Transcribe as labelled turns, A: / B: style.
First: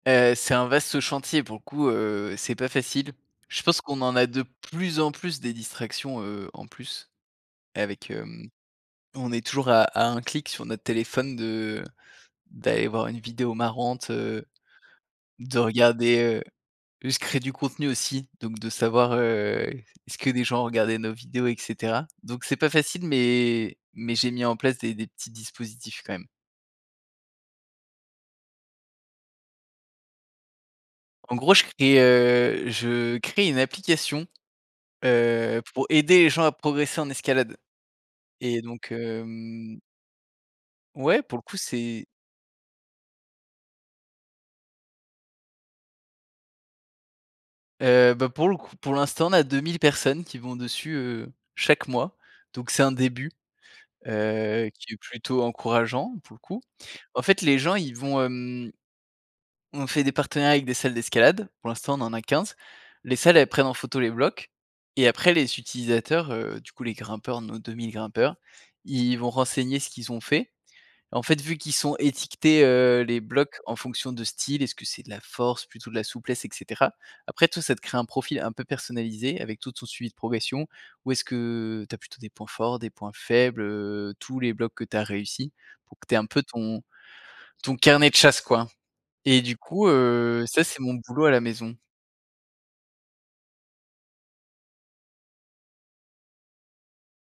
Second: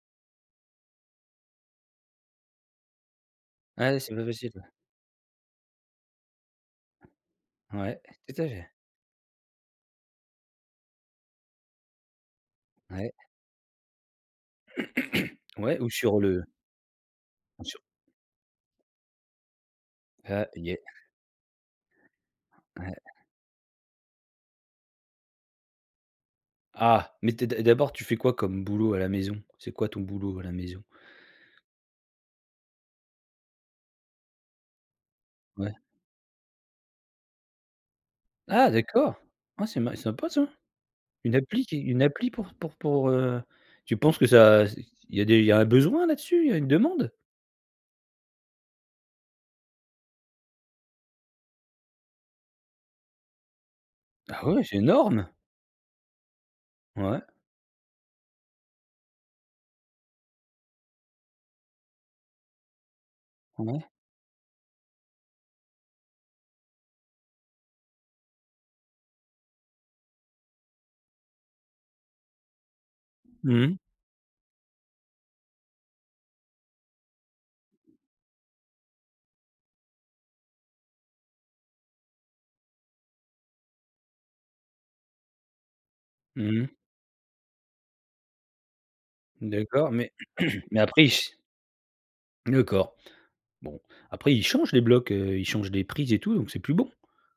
A: Heu, c'est un vaste chantier pour le coup, heu, c'est pas facile. Je pense
B: Ouais,
A: qu'on
B: c'est
A: en
B: pas
A: a de
B: facile, ouais.
A: plus en plus des distractions, heu, en plus
B: Ouais.
A: avec,
B: Tout à
A: hem,
B: fait.
A: on est toujours à à un clic sur notre téléphone de d'aller voir
B: Ouais.
A: une vidéo marrante, heu, de
B: Ouais ou sur
A: regarder,
B: le
A: heu, juste créer du
B: Bien sûr.
A: contenu aussi donc de savoir, heu, est-ce que des
B: Ah,
A: gens ont
B: yeah.
A: regardé nos vidéos et cetera. Donc c'est pas
B: Ouais.
A: facile mais mais j'ai mis en place des des petits dispositifs, quand même.
B: Ah, mais tu es d'a d'abord tu fais quoi comme boulot à la maison? C'est quoi ton boulot à la maison?
A: En gros, je crée, heu, je crée une application, heu,
B: Ouais.
A: pour aider les gens à progresser en escalade et
B: Ah
A: donc,
B: d'accord, ah, c'est
A: hem
B: ma c'est sympa, ça.
A: Ouais,
B: Une
A: pour le coup,
B: appli qui une
A: c'est
B: appli pour pour pour, heu, tu penses que ça, c'est il y a des il y a un besoin là-dessus, il y a une demande?
A: Heu, bah, pour le coup pour l'instant, on a 2000 personnes qui vont dessus, heu, chaque mois donc, c'est un début,
B: Ah ouais,
A: heu,
B: c'est
A: qui est
B: énorme!
A: plutôt encourageant pour le coup,
B: Ouais.
A: en fait, les gens, ils vont, hem on fait des partenariats avec des salles d'escalade, pour l'instant on en a 15. Les salles, elles
B: Ah
A: prennent en
B: ouais.
A: photo les blocs et après les utilisateurs, heu, du coup, les grimpeurs, nos 2000 grimpeurs, ils vont renseigner ce qu'ils ont fait, en fait, vu qu'ils sont étiquetés, heu, les
B: Mmh
A: blocs, en
B: mh.
A: fonction de style, est-ce que c'est de la force plutôt de la souplesse et cetera, après toi ça te crée un profil un peu personnalisé avec tout ton suivi de progression, où est-ce que tu as plutôt des points forts, des points faibles, heu, tous les blocs que tu as réussi pour que tu aies un peu
B: Mmh mh.
A: ton ton carnet de chasse, quoi et du coup,
B: D'accord, mais
A: heu, ça,
B: mais
A: c'est mon
B: après ils
A: boulot
B: se?
A: à la maison.
B: D'accord, bon, après ils changent les blocs, heu, ils changent des prises et tout donc c'est plus bon?